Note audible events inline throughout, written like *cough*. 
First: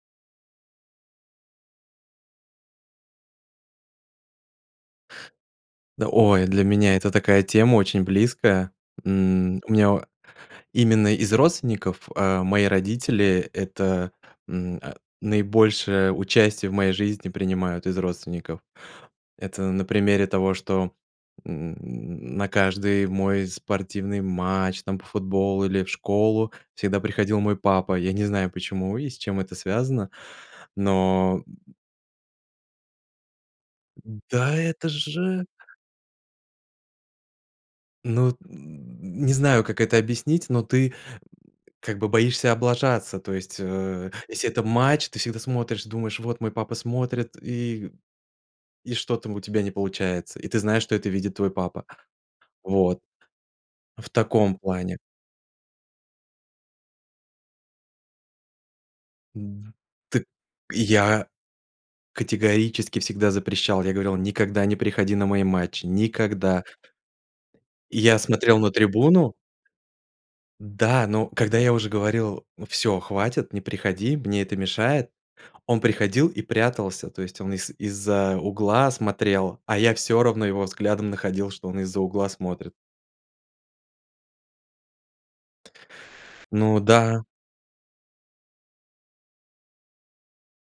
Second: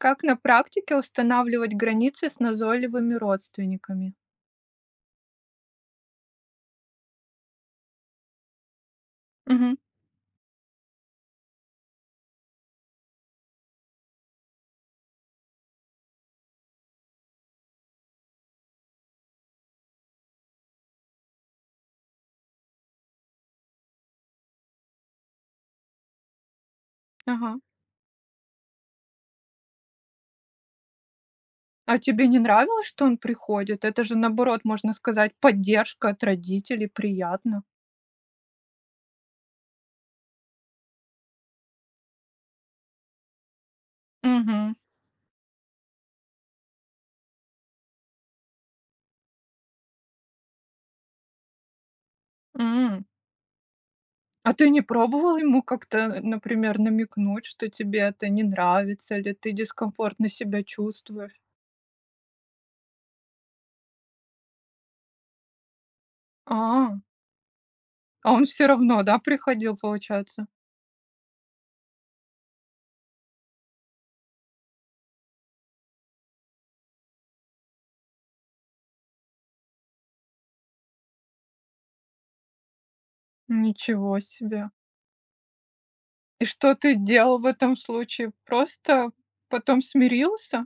Как на практике устанавливать границы с назойливыми родственниками? Да, ой, для меня это такая тема очень близкая. М, у Мгм. меня о именно из родственников, э, мои родители это, м, а, наибольшее участие в моей жизни принимают из родственников. Это на примере того, что, м, на каждый мой спортивный матч, там по футболу или в школу, всегда приходил Ага. мой папа. Я не знаю, почему и с чем это связано, но, м А тебе не нравилось, что он приходит? Это же, М. Да наоборот, это можно сказать, же поддержка от родителей, приятно. Ну, *grunts* не знаю, как это объяснить, но ты *grunts* как бы боишься облажаться. То есть, э, если это Мгм. матч, ты всегда смотришь, думаешь: "Вот мой папа смотрит". И и что-то у тебя не получается, и ты знаешь, что это видит твой папа. Вот. М. В А таком ты не плане. пробовал ему как-то, э, например, намекнуть, что тебе это не нравится или ты М. Т дискомфортно себя я чувствуешь? категорически всегда запрещал, я говорил: "Никогда не приходи на мои матчи, никогда!" А. Я А он смотрел всё на равно, да, трибуну, приходил, получается? да, но когда я уже говорил: "Всё, хватит, не приходи, мне это мешает", он приходил и прятался, то есть он из из-за угла смотрел, а я всё равно его взглядом находил, что он из-за угла смотрит. Ничего себе! И что Ну ты да. делал в этом случае? Просто потом смирился?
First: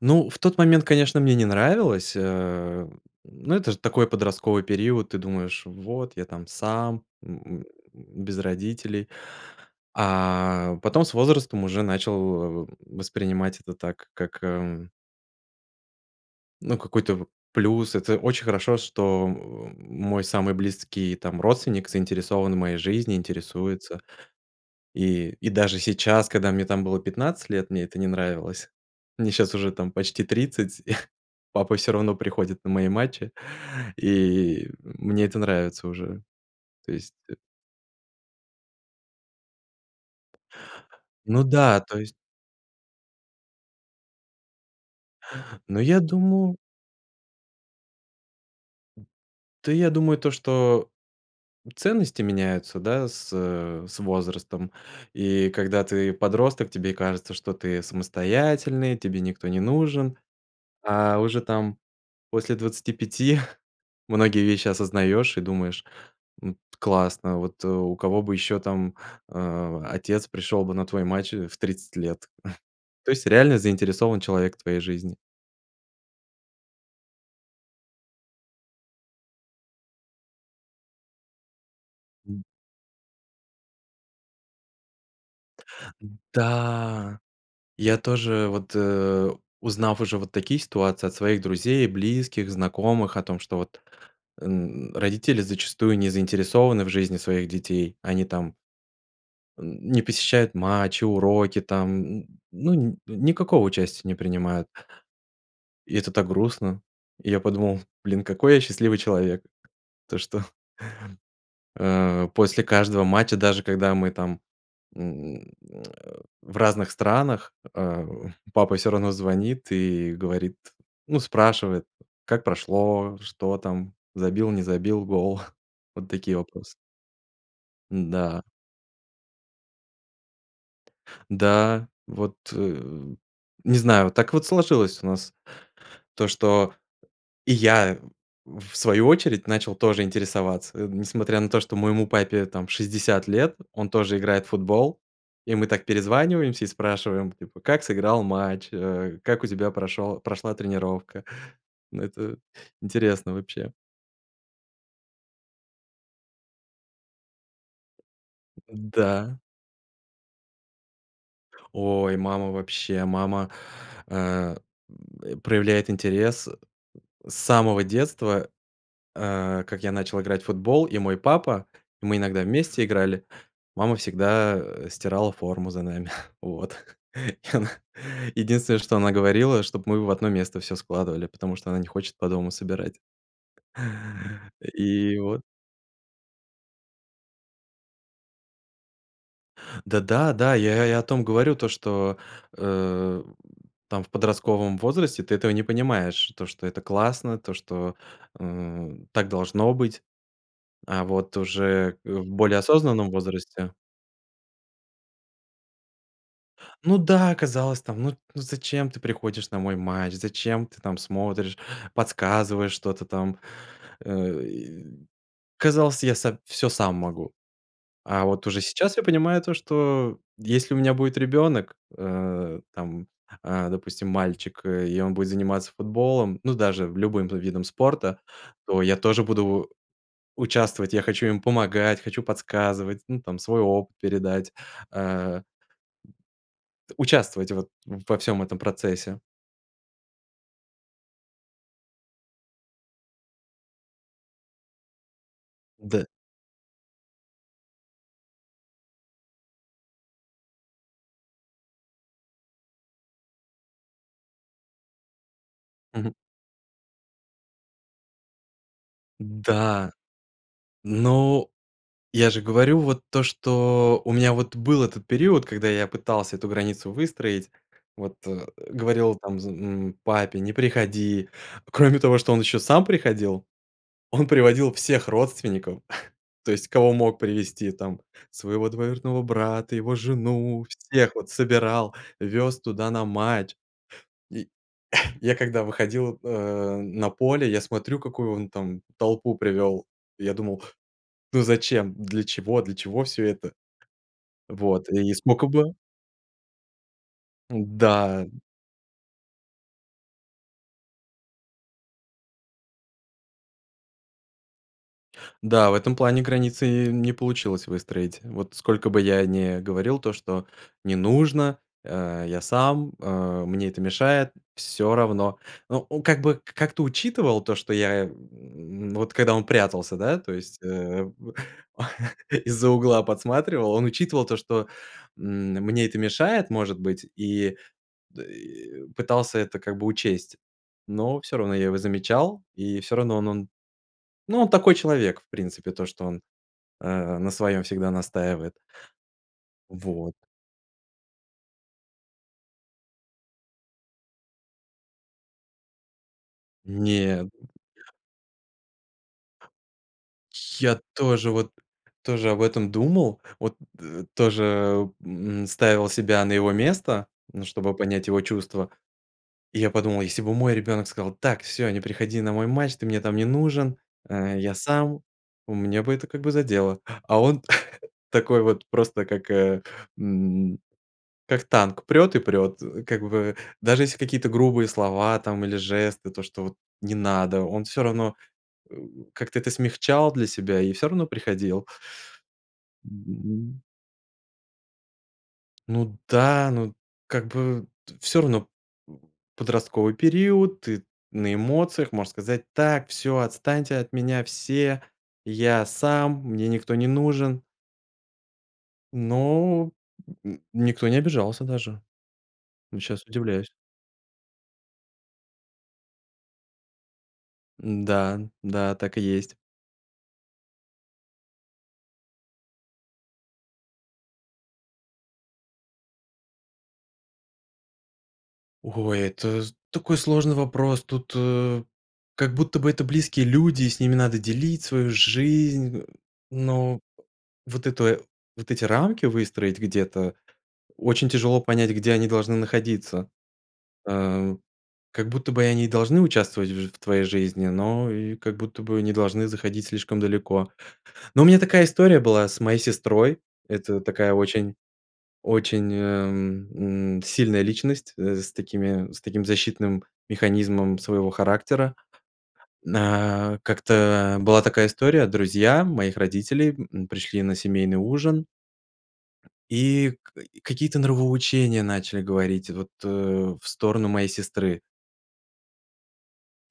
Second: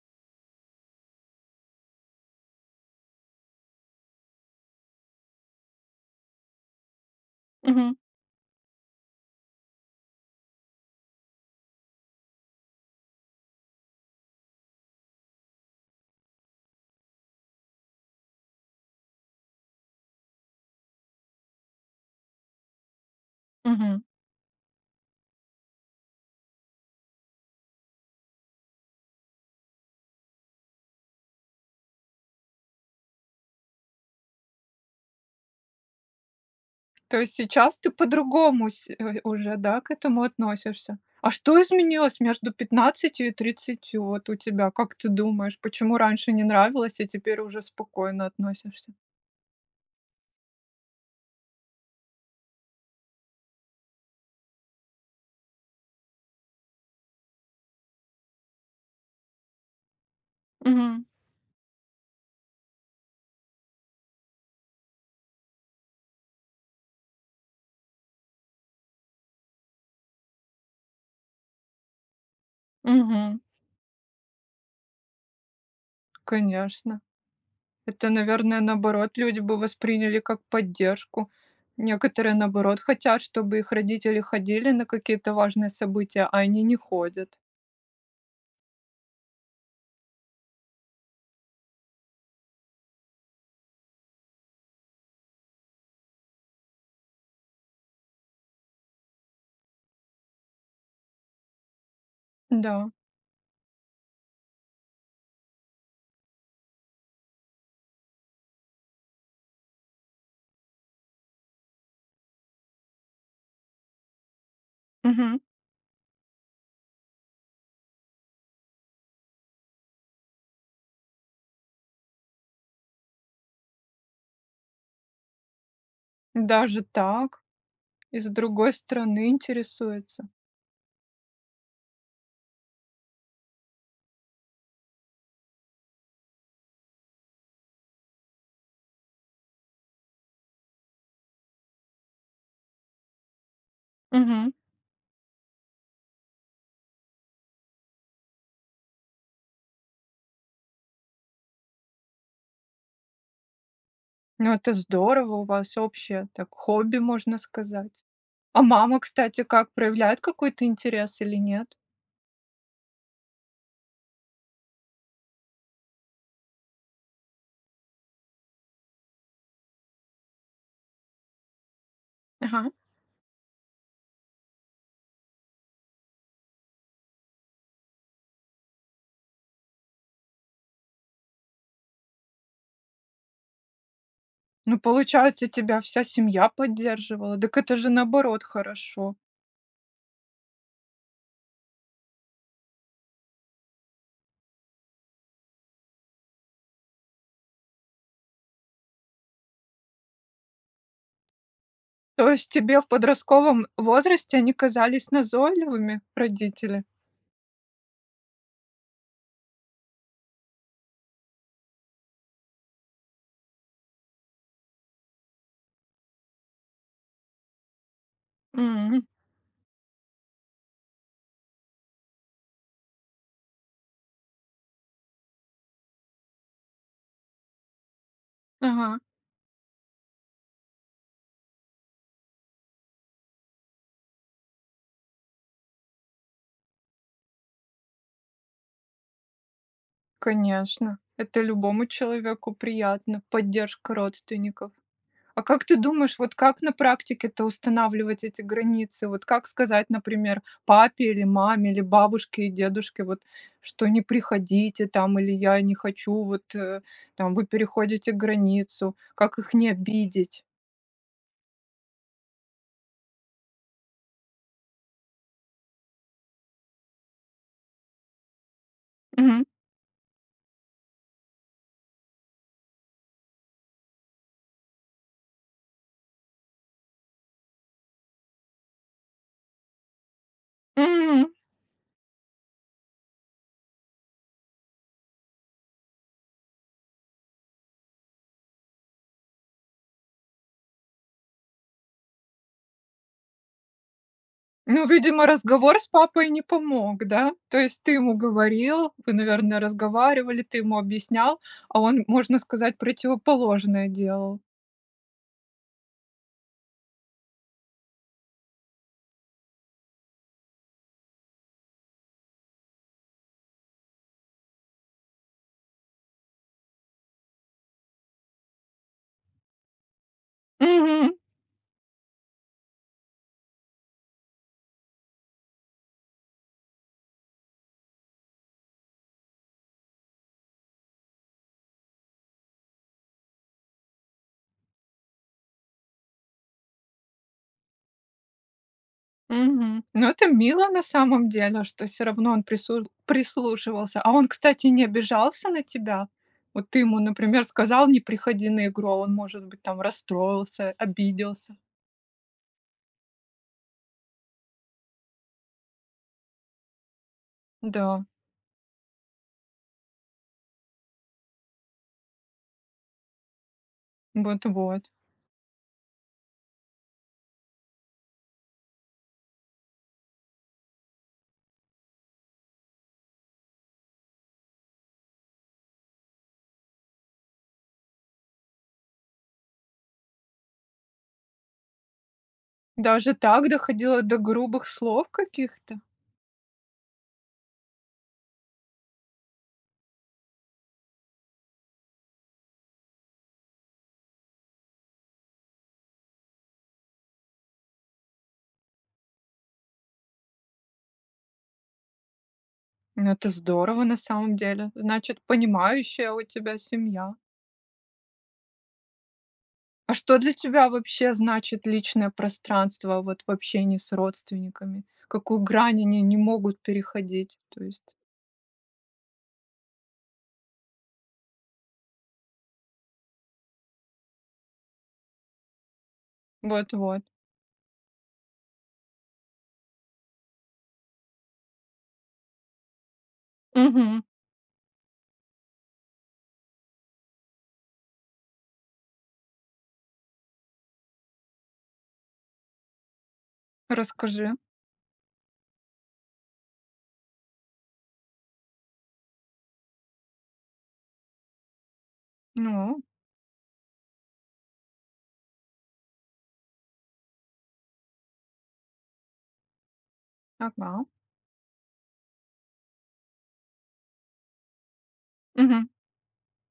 Ну, в тот момент, конечно, мне не нравилось, э, но это ж такой подростковый период, ты думаешь: "Вот, я там сам. М, м, Мгм. без родителей". А потом с возрастом уже начал, э, воспринимать это так как, э, м Ну какой-то в плюс. Это очень хорошо, что, о, мой самый близкий, там, родственник заинтересован в моей жизни, интересуется. Мгм. И, и, даже сейчас, когда мне там было 15 лет, мне это не нравилось. Мне щас уже там почти 30, *chuckles* папа всё равно приходит на мои матчи, и, мне это нравится уже. То есть То есть э сейчас ты по-другому, се ой, уже, да, к этому относишься? А Ну что да, то есть изменилось между 15 и 30 вот у тебя? Как ты думаешь, Но почему я раньше не думаю нравилось, а теперь уже спокойно относишься? Д Та я думаю то, что ценности меняются, да, с, э, с, возрастом. И когда ты подросток, тебе кажется, что ты самостоятельный, тебе никто не нужен, Мгм. а уже там после 25 *chuckles* многие вещи осознаёшь и думаешь: "М, классно, вот у кого бы ещё, там, э, отец пришёл бы на твой матч в 30 лет". *chuckles* То есть Мгм. реально заинтересован человек в твоей жизни. Конечно, это, наверное, наоборот люди бы восприняли как поддержку. Некоторые М. наоборот хотят, чтобы их родители ходили на какие-то важные М, события, а они не да! ходят. Я тоже, вот, э, узнав уже вот такие ситуации от своих друзей, близких, знакомых, о том, что вот э, н родители зачастую не заинтересованы в жизни своих детей, они там м, не посещают матчи, уроки, там, н ну, Да. нь никакого участия не принимают. И это так грустно. И я подумал: "Блин, какой я счастливый человек!" То что Э. После каждого матча, даже когда мы там, Мгм. м, э, в разных странах, а, папа всё равно звонит и говорит ну спрашивает: "Как прошло? Что там? Забил, не забил, гол?" *chuckles* Вот такие вопросы. Даже так? Из М-да. другой страны интересуется. Да, вот, э, не знаю, так вот сложилось у нас то, что и я, в свою очередь начал тоже интересоваться. Несмотря на то, что моему папе там 60 лет, он тоже играет в Мгм. футбол. И мы так перезваниваемся и спрашиваем типа "как сыграл матч?" Э, "как у тебя прошел прошла тренировка?" Это интересно, вообще. Ну это здорово! У вас общее так хобби, можно сказать. А Д мама, да. кстати, как проявляет какой-то интерес или нет? Ой, мама вообще мама, э, м, э, проявляет интерес, э, с самого детства, а, как я начал играть в футбол, и мой папа и мы иногда Ага. вместе играли, мама всегда, э, стирала форму за нами. *chuckles* Вот *chuckles* и она единственное, что она говорила, чтоб мы в одно место всё складывали, потому что она не хочет по дому собирать. Ну, И вот. получается, тебя вся семья поддерживала. Дак это же наоборот хорошо. Да да, да я я и о том говорю То что, э, в там в подростковом возрасте ты этого не понимаешь, то что это классно, то что, м, так должно быть. А вот уже, э, в То есть более тебе в осознанном подростковом возрасте возрасте они казались назойливыми, родители? Ну да. Казалось там, ну т ну зачем ты приходишь на мой матч, зачем ты там смотришь, подсказываешь что-то там? Э, и казалось я са всё сам могу. А вот уже М, сейчас я м. понимаю, то что, если у меня будет ребёнок. Э, там, а, допустим мальчик, э, и он будет заниматься футболом, ну даже в любым бы видом спорта. То я Ага. тоже буду участвовать. Я хочу им помогать, хочу подсказывать, ну там свой опыт передать, а. Участвовать вот во всём этом процессе. Конечно, это любому человеку приятно- поддержка родственников. А как ты Да. думаешь, вот как на практике-то устанавливать эти границы? Вот как сказать, например, папе или маме, или бабушке и дедушке вот, что: "Не приходите там" или "Я не Мгм. хочу", вот, э, там: "Вы переходите границу"- как их не Да. обидеть? Но я же говорю вот то, что у меня вот был этот период, когда я пытался эту границу выстроить, вот, э, говорил там, Мгм. з м, папе: "Не приходи". Кроме того, что он ещё сам приходил, он приводил всех родственников, *chuckles* то есть кого мог привести, там, своего двоюродного брата, его жену, всех вот М. собирал, вёз туда на матч. *chuckles* И я, когда выходил, э, на поле, я смотрю, какую он там толпу привёл. Я думал: "Ну, зачем? Для чего? Для чего всё это?" Ну, Вот. И видимо, скока бы разговор с папой не помог, да? То есть ты ему Да. говорил, вы, наверное, разговаривали, ты ему объяснял, а он, можно сказать, противоположное делал. Да, в этом плане границы, не получилось выстроить. Вот сколько бы я не говорил то, что: не нужно, а, я сам, а, мне это мешает. Всё равно. Ну, он как бы, к как-то учитывал, то, что я, м, вот, когда он прятался, да, то есть, э, Мгм. в *chuckles* из-за угла подсматривал. Он учитывал то, что, м, мне это мешает, может быть. И, д э, пытался это, как бы, учесть. Но всё равно я его замечал, и всё равно он он. Ну, он такой человек в принципе, то, что он, а, на своём всегда настаивает. Мгм. Ну Вот. это мило на самом деле, что всё равно он прису прислушивался. А он, кстати, не обижался на тебя? Вот ты ему, Нет. например, сказал: "Не приходи на игру!" А он, может быть, там расстроился, Я тоже, вот, обиделся. тоже об этом думал. Вот, э, тоже, м, ставил себя на его место, ну, чтобы понять Да. его чувства. И я подумал, если бы мой ребенок сказал: "Так всё! Не приходи на мой матч! Ты мне там не нужен, а, я Вот-вот. сам". А меня бы это, как бы, задело. *inhales* А он, *chuckles* такой, вот, просто как, а, м, как танк, прёт и прёт, э, как бы. Даже если какие-то грубые слова, там или жесты, то что, вот, "не надо", он всё равно, э, как-то это смягчал для себя и всё равно приходил. Даже так, Мгм. доходило до грубых слов каких-то? Ну да, ну, как бы, т всё равно подростковый период, ты на эмоциях, можешь сказать: "Так всё, отстаньте от меня все, я сам, мне никто не нужен!" Но. М, никто не обижался даже, вот щас Ну, это удивляюсь. здорово, на самом деле. Значит понимающая у тебя семья. М-да. Да, так и есть. А что для тебя вобще значит личное пространство, вот, в общении с родственниками? Какую грань они не могут переходить, то есть? Ой, это з такой сложный вопрос! Тут, э, как будто бы это близкие люди, с ними надо делить свою жизнь, э. Но Вот-вот. вот это, вот эти рамки выстроить- где-то очень тяжело понять, где они должны находиться. Мгм. А. Как будто бы, они должны участвовать в ж в твоей жизни, но и, как будто бы, не должны заходить слишком далеко. Ну у меня такая история была с моей сестрой. Это такая Расскажи. очень очень, а, м, м, сильная личность, э, с такими, с таким защитным механизмом своего характера. Ну. На, как-то, а, была такая история. Друзья моих родителей, м, пришли на семейный ужин и к и какие-то Ага. нравоучения начали говорить, вот, э, в сторону моей сестры. Мгм.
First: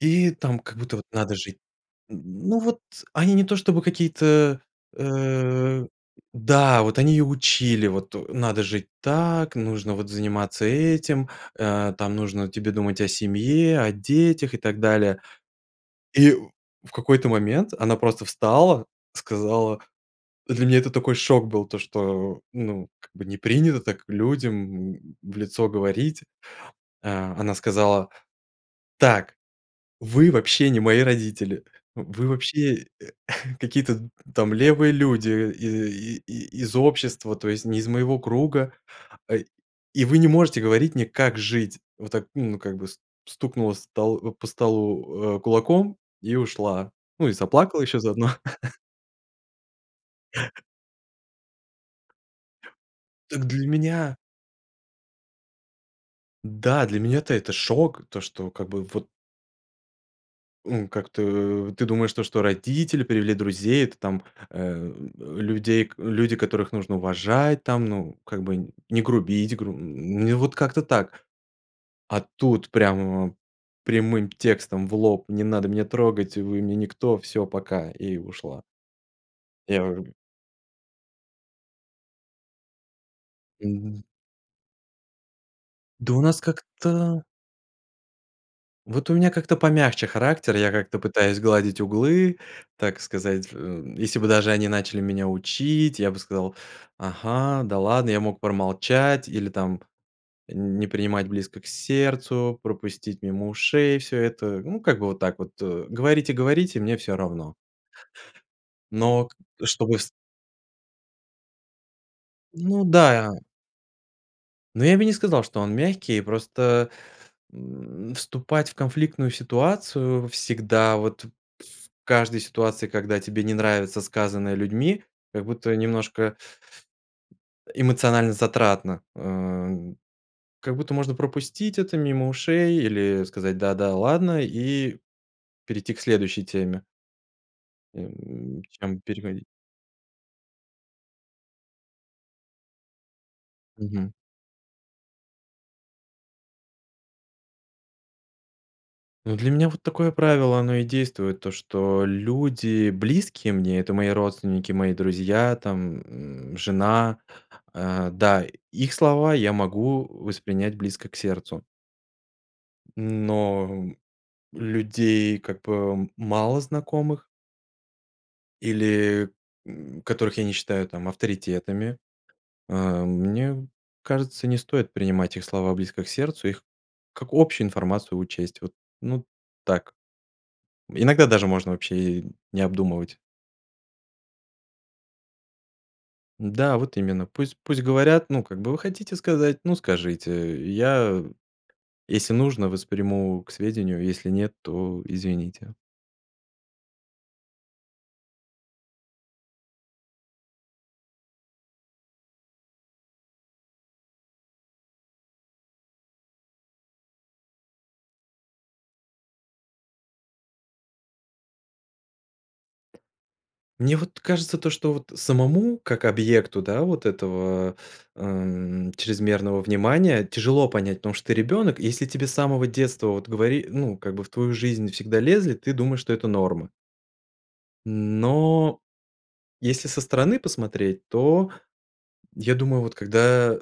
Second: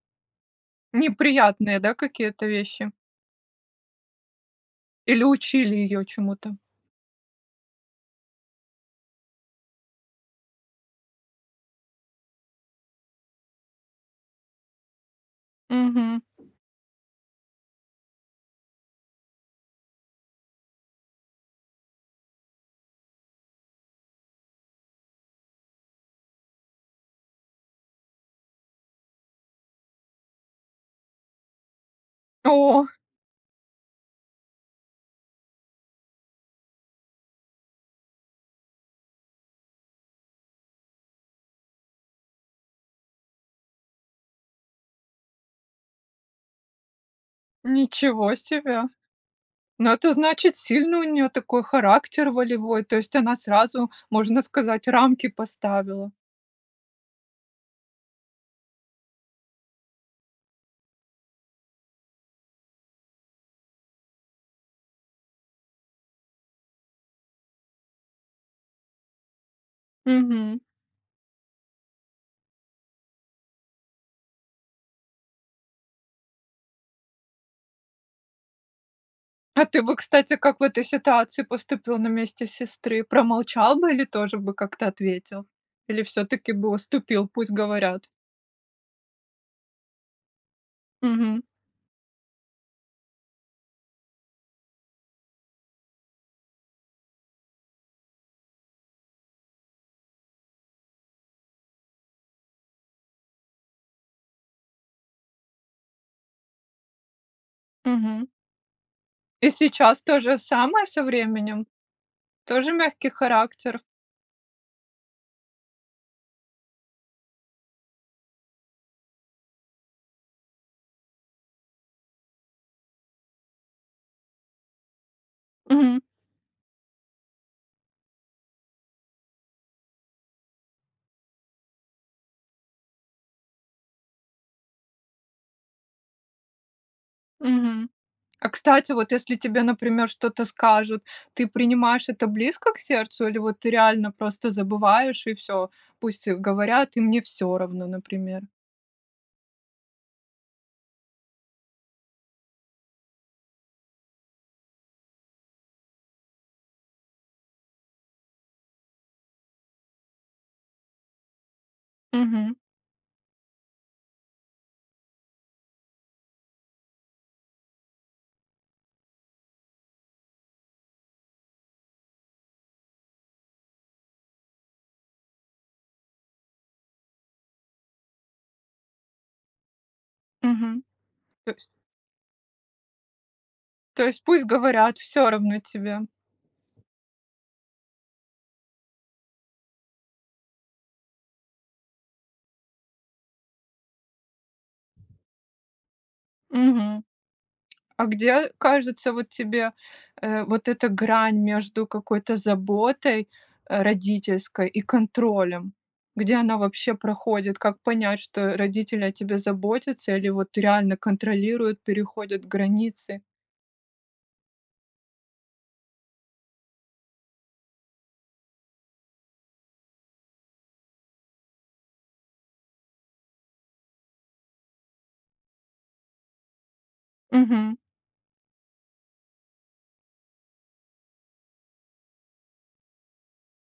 И там как будто вот надо жить. Неприятные, да, Н какие-то ну, вот вещи? они не то чтобы какие-то, Или учили э, её чему-то? да, вот они ее учили вот: "Надо жить так, нужно вот заниматься этим, а, нужно тебе думать о семье, о детях". И так далее. Мгм. И в какой-то момент она просто встала, сказала Для меня это такой шок был, то что, ну, как бы, не принято так людям, м, в лицо говорить. А а она сказала: "Так, вы вообще, не мои родители, вы О! вообще *chuckles* э, какие-то т там левые люди и и и и из общества, то есть не из моего круга, а, и вы не можете говорить мне, как жить". Вот так, ну, как бы, с стукнула с стол по столу, а, кулаком и ушла, ну, и заплакала еще заодно. Ничего *chuckles* себе! Но это значит, сильный у неё такой характер, волевой, то есть она Так, для сразу, меня можно сказать, рамки поставила. да, для меня-то это шок, то, что, как бы, вот ну, как-то ты думаешь, то, что родители привели друзей, это там, э, э, людей к люди, которых нужно уважать там, ну, как бы, не грубить, гру н вот Мгм. как-то так. А тут прямо прямым текстом в лоб: "Не надо меня трогать, вы мне никто, всё, пока". И ушла. А Я, ты бы, э кстати, как в этой ситуации поступил на месте сестры? Промолчал бы Мгм. или тоже бы как-то ответил? Или Да у нас всё-таки бы как-то уступил, пусть говорят? Вот у меня как-то помягче характер, я как-то пытаюсь Мгм. сгладить углы, так сказать, ф э, если бы даже они начали меня учить, я бы сказал: "Ага, да ладно". Я мог промолчать или там не принимать близко к сердцу, пропустить мимо ушей всё это. Ну, как бы вот так вот, э, "говорите-говорите, мне всё равно". Мгм. Но к И чтобы сейчас с то же самое со временем? Тоже Ну мягкий да. характер? Но я бы не сказал, что он мягкий. Просто, м, вступать в конфликтную ситуацию всегда, вот в каждой ситуации, когда тебе не нравится сказанное людьми, как будто Мгм. немножко, м, э, эмоционально затратно, а, как будто можно пропустить это мимо ушей или сказать "да, да, ладно" и перейти к следующей теме. Мгм. А Эм, кстати, чем вот если переходить тебе, например, что-то скажут, ты принимаешь это близко к сердцу, или вот ты реально Мгм. просто забываешь и всё, пусть говорят, и мне всё равно, например? Ну, для меня вот такое правило оно и действует, то что люди близкие мне, это мои родственники, мои друзья, там, м, жена а, да, их слова я могу воспринять близко к сердцу Мгм. но людей как бы малознакомых или, м, которых я не считаю там авторитетами, а, мне кажется, не стоит принимать их слова близко к сердцу, их как общую информацию учесть. Вот, ну так, Мгм, иногда даже то есть можно вообще и не обдумывать. То есть пусть говорят, всё равно тебе. Да, вот именно, пусть пусть говорят. Ну, как бы вы хотите сказать, ну, скажите, я, если нужно, восприму к сведению, если нет, то извините. Мгм. А где, кажется, вот тебе, э, вот эта грань между какой-то заботой родительской и контролем? Где она вообще проходит? Как понять, что родители о тебе заботятся или вот реально контролируют, переходят границы? Мне вот кажется то, что, вот самому как объекту, да, вот, этого, э, м, чрезмерного внимания тяжело понять, потому что ты ребенок, и если тебе с самого детства вот говори ну, как бы в твою жизнь всегда лезли, ты думаешь, что это норма. Мгм. Но, если со стороны посмотреть, то я думаю, вот когда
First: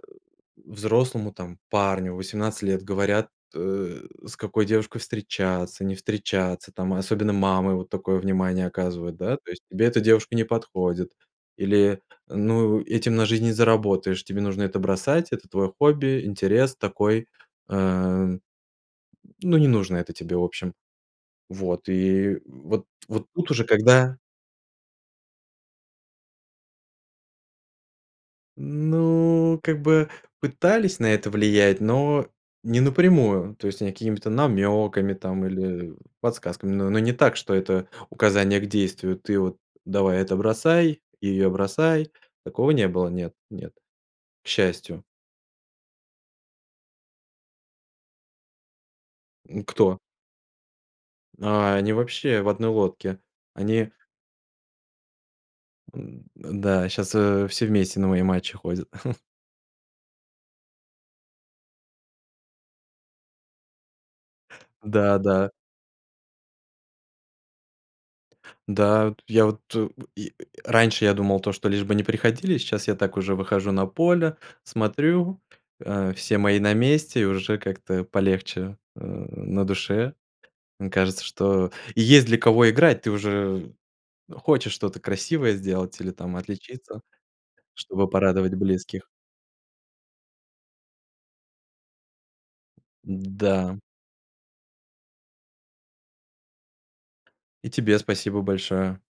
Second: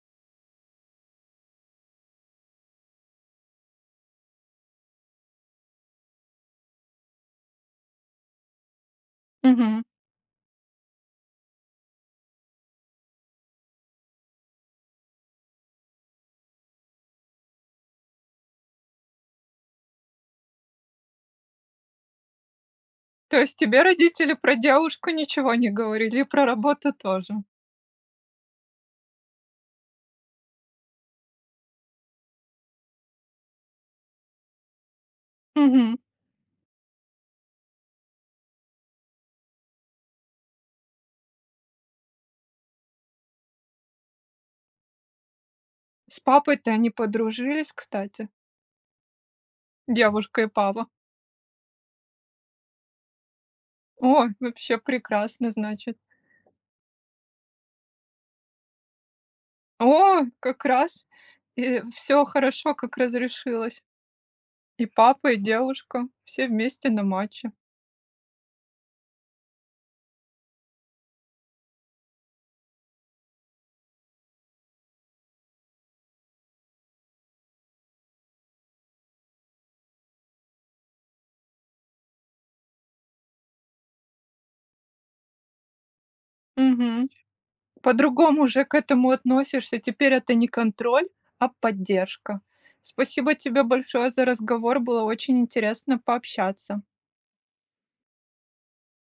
взрослому, там парню в 18 лет говорят, э, с какой девушкой встречаться, не встречаться, там особенно мамы вот такое внимание оказывают, да, то есть: Мгм. "Тебе эта девушка не подходит" или: "Ну, этим на жизнь не заработаешь, тебе нужно это бросать, это твое хобби, интерес такой". Э, м, ну, не нужно это тебе, в общем. Вот, и вот вот То тут есть уже тебе когда родители про девушку ничего не говорили и про работу тоже? Ну, как бы пытались на это влиять, но не напрямую, то есть какими-то намеками там или Мгм. подсказками, но но не так, что это указание к действию: "Ты вот давай это бросай и ее бросай". Такого не было, нет, нет, к счастью. С папой-то они подружились, кстати? М, кто? Девушка и папа. А, они вообще в одной лодке, они О, вообще прекрасно, значит. М-да, щас, э, все вместе на мои матчи ходят. *chuckles* О, как раз и, всё хорошо, как разрешилось! И Да папа, и да. девушка- все вместе на матче! Да. Вот, я вот, э, я, раньше я думал то, что лишь бы не приходили, сейчас я так уже выхожу на поле, смотрю, э, все мои на месте, уже как-то полегче, э, на душе. Кажется, что есть для кого играть, ты уже хочешь что-то красивое сделать или, там, отличиться, Мгм. чтобы По-другому порадовать же к близких. этому относишься. Теперь это не контроль, а поддержка. Спасибо тебе М-да. большое за разговор. Было очень интересно пообщаться. И тебе спасибо большое.